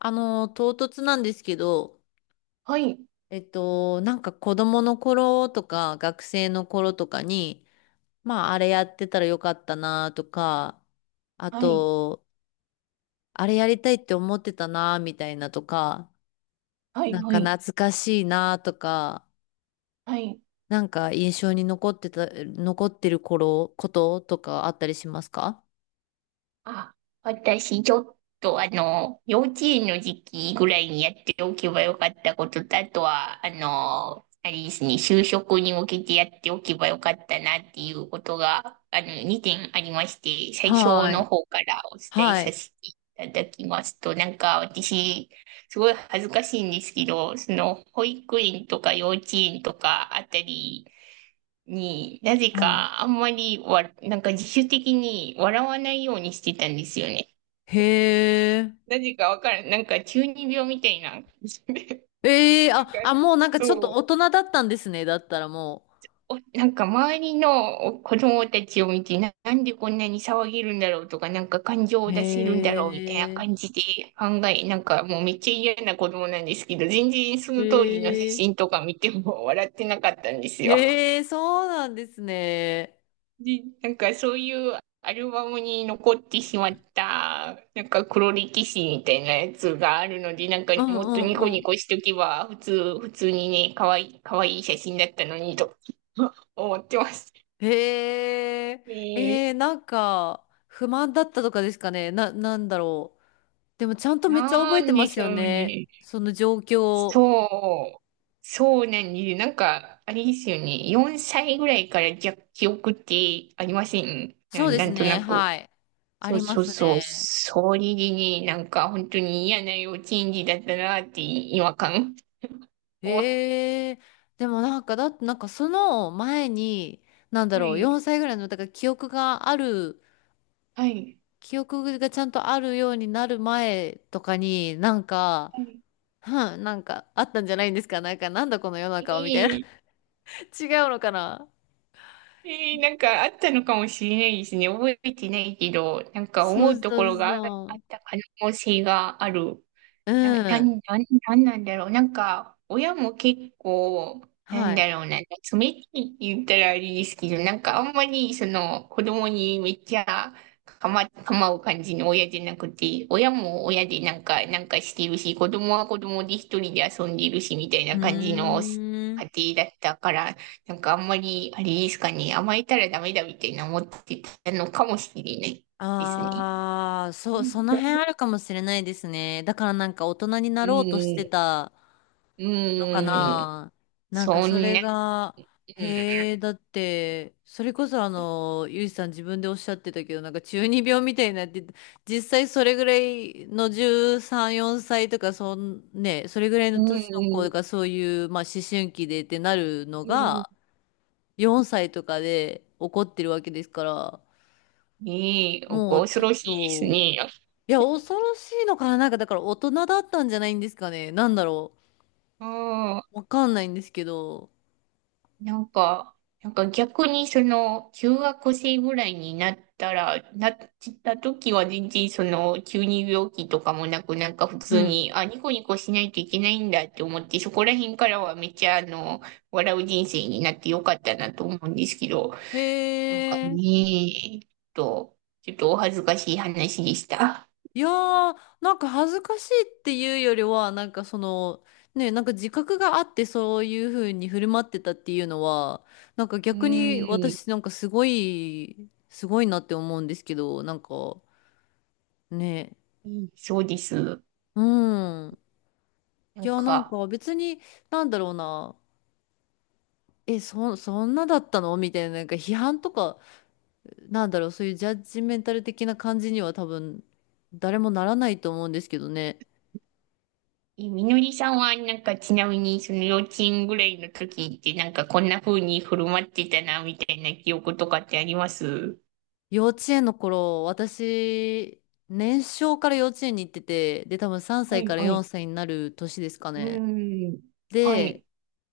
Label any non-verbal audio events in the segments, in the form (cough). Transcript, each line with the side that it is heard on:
left: 唐突なんですけど、
right: はい、
left: なんか子供の頃とか学生の頃とかに、まあ、あれやってたらよかったなとか、あ
right: はい、
left: と、あれやりたいって思ってたなみたいなとか、
right: はい、
left: なん
right: は
left: か
right: い、
left: 懐かしいなとか、
right: はい。
left: なんか印象に残ってることとかあったりしますか？
right: あ、私、ちょっと、幼稚園の時期ぐらいにやっておけばよかったことと、あとは、あれですね、就職に向けてやっておけばよかったなっていうことが、2点ありまして、最初
left: は
right: の
left: い。
right: 方からお伝え
left: は
right: さ
left: い。
right: せていただきますと、なんか、私、すごい恥ずかしいんですけど、その保育園とか幼稚園とかあたりになぜ
left: はい。
right: かあんまりなんか自主的に笑わないようにしてたんですよね。
left: へえ。
right: なぜかわからん、なんか中二病みたいな感じで、
left: ええ
right: (laughs) なん
left: あ、
right: か
left: あ、もうなんかちょっ
right: そ
left: と
right: う、
left: 大人だったんですね。だったらもう。
right: おなんか周りの子供たちを見て、なんでこんなに騒げるんだろうとか、なんか感情を出せるんだろうみたいな
left: へえ、
right: 感じで考え、なんかもうめっちゃ嫌な子供なんですけど、全然その当時の写
left: へえ、
right: 真とか見ても (laughs) 笑ってなかったんですよ。
left: へえ、そうなんですね。
right: で、なんかそういうアルバムに残ってしまった、なんか黒歴史みたいなやつがあるので、なんか
left: う
right: も
left: ん
right: っ
left: う
right: とニコ
left: んう
right: ニ
left: ん。
right: コしとけば、普通にね、かわいい写真だったのにと (laughs) 思ってます。
left: へえ、
right: え
left: なんか、不満だったとかですかね。なんだろう。でも、ちゃんとめっちゃ
right: な
left: 覚えて
right: ん
left: ま
right: で
left: す
right: し
left: よ
right: ょう
left: ね。
right: ね。
left: その状況。
right: そう。そうなんです。なんか、あれですよね。4歳ぐらいからじゃ記憶ってありませんな、
left: そうで
right: な
left: す
right: んと
left: ね、
right: なく。
left: はい。あ
right: そう
left: りま
right: そう
left: す
right: そう。
left: ね。
right: それでね、なんか本当に嫌な幼稚園児だったなって違和感を。
left: へえ、でもなんか、だってなんかその前に、なんだ
right: は
left: ろう、
right: い。
left: 4歳ぐらいの、だから
right: はい。
left: 記憶がちゃんとあるようになる前とかになんか、
right: はい。
left: うん、なんかあったんじゃないんですかなんかなんだこの世の中はみたいな。 (laughs)
right: ええ
left: 違うのかな。
right: ええなんかあったのかもしれないですね。覚えてないけど、なんか
left: そ
right: 思う
left: う
right: と
left: そ
right: こ
left: う
right: ろがあっ
left: そう。
right: た可能性がある。
left: う
right: な、な、な、
left: ん。
right: なんなんだろう。なんか、親も結構、なん
left: はい。
right: だろうな、冷たいって言ったらあれですけど、なんかあんまり、その、子供にめっちゃ構う感じの親じゃなくて、親も親でなんか、なんかしてるし、子供は子供で一人で遊んでるし、みたい
left: う
right: な感じの
left: ーん。
right: 家庭だったから、なんかあんまり、あれですかね、甘えたらダメだみたいな思ってたのかもしれないですね。
left: ああ、そ
right: う
left: う、
right: ん。
left: その辺あるかもしれないですね。だからなんか大人に
right: う
left: なろうとして
right: ん。
left: たのか
right: うん。
left: な。なんか
right: そ
left: そ
right: ん
left: れ
right: な、
left: が、
right: う
left: へえ、
right: ん、
left: だって、それこそ、ゆいさん自分でおっしゃってたけど、なんか中二病みたいになって実際それぐらいの13、4歳とか、ね、それぐらいの
right: う
left: 年の子
right: ん、
left: がそういう、まあ思春期でってなるの
right: うん、
left: が、4歳とかで起こってるわけですから、
right: いい、
left: もう
right: 恐
left: ちょ
right: ろ
left: っ
right: しいです
left: と、
right: ね。
left: いや、恐ろしいのかな。なんかだから大人だったんじゃないんですかね。なんだろ
right: ああ
left: う。わかんないんですけど。
right: なんか、なんか逆にその、中学生ぐらいになったら、なった時は全然その、急に病気とかもなく、なんか普
left: う
right: 通
left: ん、
right: に、あ、ニコニコしないといけないんだって思って、そこら辺からはめっちゃあの、笑う人生になってよかったなと思うんですけど、
left: へ
right: なんか
left: え。
right: ねえ、ちょっとお恥ずかしい話でした。
left: いやー、なんか恥ずかしいっていうよりは、なんかその、ね、なんか自覚があってそういう風に振る舞ってたっていうのは、なんか
right: う
left: 逆に
right: ーん、
left: 私なんかすごい、すごいなって思うんですけど、なんかね、
right: うんそうです。
left: うん。
right: な
left: い
right: ん
left: や、なん
right: か、
left: か別に、なんだろうな、え、そんなだったのみたいな、なんか批判とか、なんだろう、そういうジャッジメンタル的な感じには多分、誰もならないと思うんですけどね。
right: え、みのりさんは、なんか、ちなみに、その幼稚園ぐらいの時って、なんか、こんな風に振る舞ってたな、みたいな記憶とかってあります
left: 幼稚園の頃、私、年少から幼稚園に行ってて、で、多分3
right: は
left: 歳
right: い、
left: から
right: はい。
left: 4歳になる年ですか
right: う
left: ね。
right: ーん。は
left: で、
right: い。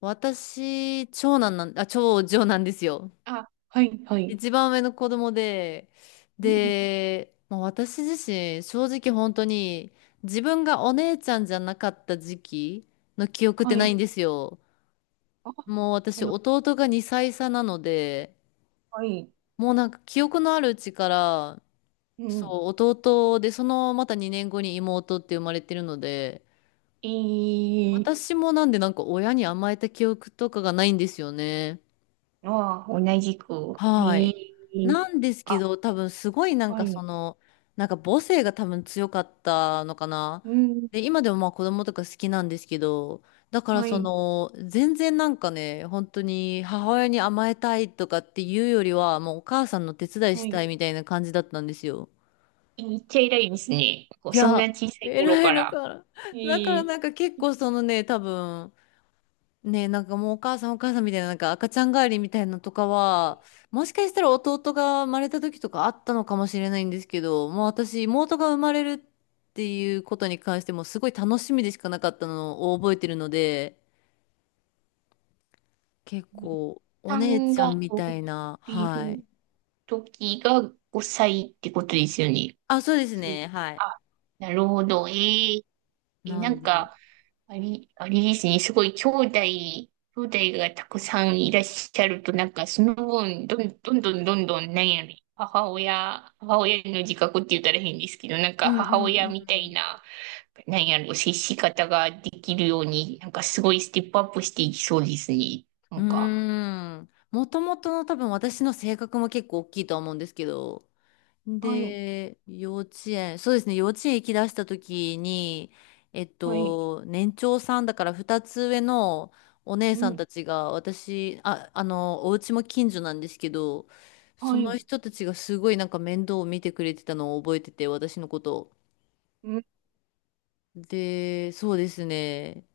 left: 私、長女なんですよ。
right: あ、はい、はい。
left: 一番上の子供で、
right: うん、
left: で、まあ、私自身、正直本当に、自分がお姉ちゃんじゃなかった時期の記憶って
right: は
left: ない
right: い。
left: んですよ。
right: あ、
left: もう私、
right: なる
left: 弟が2歳差なので、
right: ほどはい。
left: もうなんか記憶のあるうちから、
right: う
left: そ
right: ん。
left: う、弟で、そのまた2年後に妹って生まれてるので、
right: えー、
left: 私もなんでなんか親に甘えた記憶とかがないんですよね。
right: あ、同じく。え
left: はい。
right: ー、
left: なんですけ
right: あ、
left: ど、多分すごいなん
right: は
left: かそ
right: い。
left: の、なんか母性が多分強かったのかな。
right: うん、
left: で、今でもまあ子供とか好きなんですけど、だから
right: は
left: そ
right: い、
left: の、全然なんかね、本当に母親に甘えたいとかっていうよりは、もうお母さんの手伝いし
right: は
left: た
right: い。
left: いみたいな感じだったんですよ。
right: えめっちゃ偉いですね。こう
left: い
right: そんな
left: や、
right: 小さい頃
left: 偉い
right: か
left: の
right: ら。
left: かな。
right: え
left: だから
right: ー、
left: なんか結構そのね、多分、ね、なんかもうお母さんお母さんみたいな、なんか赤ちゃん帰りみたいなのとかは、もしかしたら弟が生まれた時とかあったのかもしれないんですけど、もう私、妹が生まれるっていうことに関してもすごい楽しみでしかなかったのを覚えてるので、結構お
right: さ
left: 姉
right: ん
left: ちゃん
right: が
left: み
right: お
left: たいな、
right: い
left: はい。
right: る時が5歳ってことですよね。
left: あ、そうです
right: そう
left: ね、はい。
right: あ、なるほど。えー、え、
left: な
right: な
left: ん
right: ん
left: で。
right: か、あれですね。すごい兄弟がたくさんいらっしゃると、なんかその分、どんどん、なんやろね、母親の自覚って言ったら変ですけど、なん
left: う
right: か
left: んうんう
right: 母親
left: ん
right: み
left: う
right: たい
left: ん。
right: な、なんやろ、接し方ができるように、なんかすごいステップアップしていきそうですね。な
left: うー
right: んか。
left: ん。もともとの多分私の性格も結構大きいとは思うんですけど。
right: はい、
left: で、幼稚園、そうですね、幼稚園行き出した時に、
right: はい、
left: 年長さんだから2つ上のお姉
right: う
left: さん
right: ん。
left: たちが私、お家も近所なんですけど、そ
right: は
left: の
right: い、
left: 人たちがすごいなんか面倒を見てくれてたのを覚えてて、私のことを。
right: うん。
left: で、そうですね。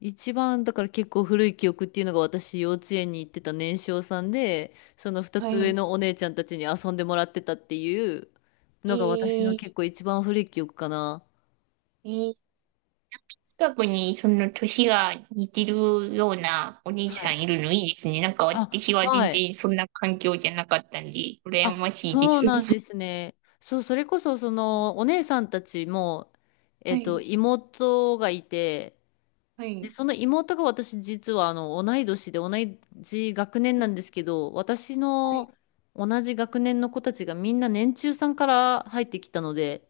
left: 一番だから結構古い記憶っていうのが私幼稚園に行ってた年少さんでその二
right: は
left: つ上
right: い。
left: のお姉ちゃんたちに遊んでもらってたっていう
right: え
left: のが私の結
right: ー、
left: 構一番古い記憶かな。
right: えー、近くにその年が似てるようなお兄
left: は
right: さ
left: い。
right: んいるのいいですね。なんか
left: あ、
right: 私は全
left: はい。
right: 然そんな環境じゃなかったんで、羨
left: あ、
right: ましいで
left: そう
right: す。
left: なんで
right: (laughs)
left: すね。そう、それこそそのお姉さんたちも、
right: はい、
left: 妹がいて、
right: は
left: で、
right: い、
left: その妹が私実は同い年で同じ学年なんですけど、私
right: はい。
left: の同じ学年の子たちがみんな年中さんから入ってきたので、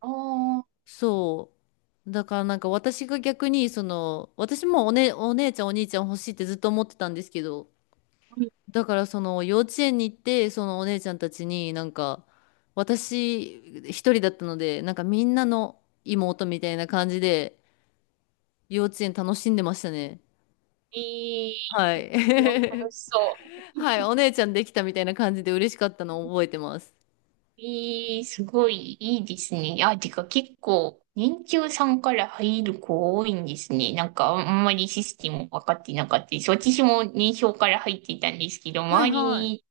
right: ああ、
left: そう。だからなんか私が逆にその、私もね、お姉ちゃんお兄ちゃん欲しいってずっと思ってたんですけど、だからその幼稚園に行ってそのお姉ちゃんたちになんか私一人だったので、なんかみんなの妹みたいな感じで幼稚園楽しんでましたね。
right: え
left: は
right: ー、
left: い。
right: それは楽
left: (laughs)
right: しそう。
left: はい、お姉ちゃんできたみたいな感じで嬉しかったのを覚えてます。
right: ええ、すごいいいですね。あ、てか結構、年中さんから入る子多いんですね。なんかあんまりシステム分かってなかったです。私も年少から入っていたんですけど、
left: はい
right: 周り
left: はい。
right: に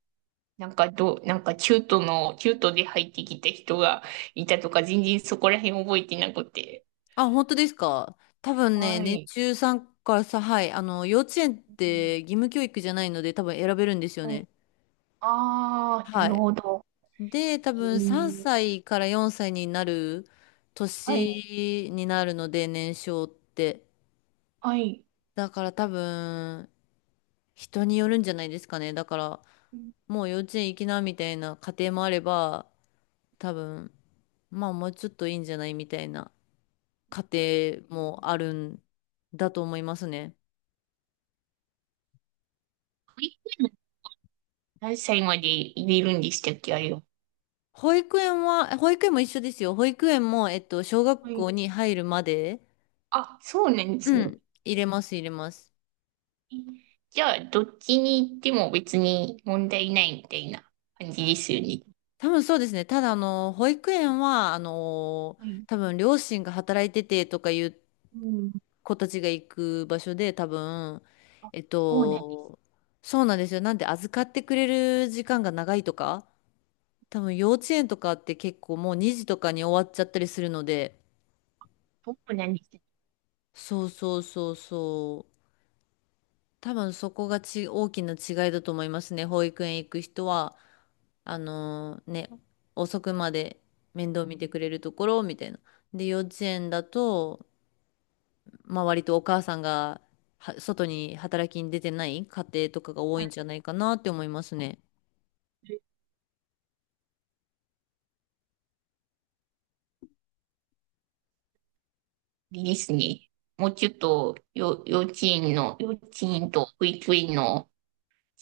right: なんかどう、なんか中途で入ってきた人がいたとか、全然そこら辺覚えてなくて。
left: あ、本当ですか？多分ね、
right: は
left: 年
right: い。
left: 中さんからさ、はい、幼稚園っ
right: うん
left: て義務教育じゃないので多分選べるんですよ
right: はい。
left: ね。
right: ああ、な
left: は
right: る
left: い。
right: ほど。
left: で、多
right: え
left: 分3
right: ー
left: 歳から4歳になる
right: はい、
left: 年になるので、年少って。
right: はい。
left: だから多分、人によるんじゃないですかね。だから、もう幼稚園行きなみたいな家庭もあれば、多分、まあもうちょっといいんじゃないみたいな。家庭もあるんだと思いますね。
right: 何歳まで入れるんでしたっけ、あれは。
left: 保育園も一緒ですよ。保育園も、小
right: は
left: 学校
right: い
left: に入るまで、
right: あ、そうなんで
left: う
right: すね。
left: ん、入れます、入れます。
right: じゃあ、どっちに行っても別に問題ないみたいな感じですよね。
left: 多分そうですね。ただ、保育園は、
right: はい。
left: 多分両親が働いててとかいう
right: うん。
left: 子たちが行く場所で、多分、
right: あ、
left: えっ
right: そうなんです。
left: と、そうなんですよ。なんで預かってくれる時間が長いとか、多分幼稚園とかって結構もう2時とかに終わっちゃったりするので、
right: そうなんですね。
left: そうそうそうそう。多分そこが大きな違いだと思いますね。保育園行く人は、あのーね、遅くまで面倒見てくれるところみたいな。で、幼稚園だと、まあ割とお母さんは外に働きに出てない家庭とかが多いんじゃないかなって思いますね。
right: いいですね。もうちょっと、よ、幼稚園の、幼稚園と保育園の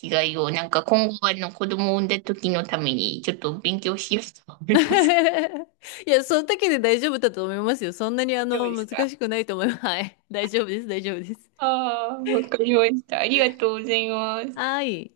right: 違いを、なんか今後、あの、子供を産んだ時のために、ちょっと勉強しようと思います。
left: (laughs) いや、そんだけで大丈夫だと思いますよ。そんなに
right: (laughs) 大丈夫で
left: 難
right: すか
left: しくないと思います。はい。大丈夫です、大丈夫です。
right: ああー、わかりました。ありがとうございます。
left: はい。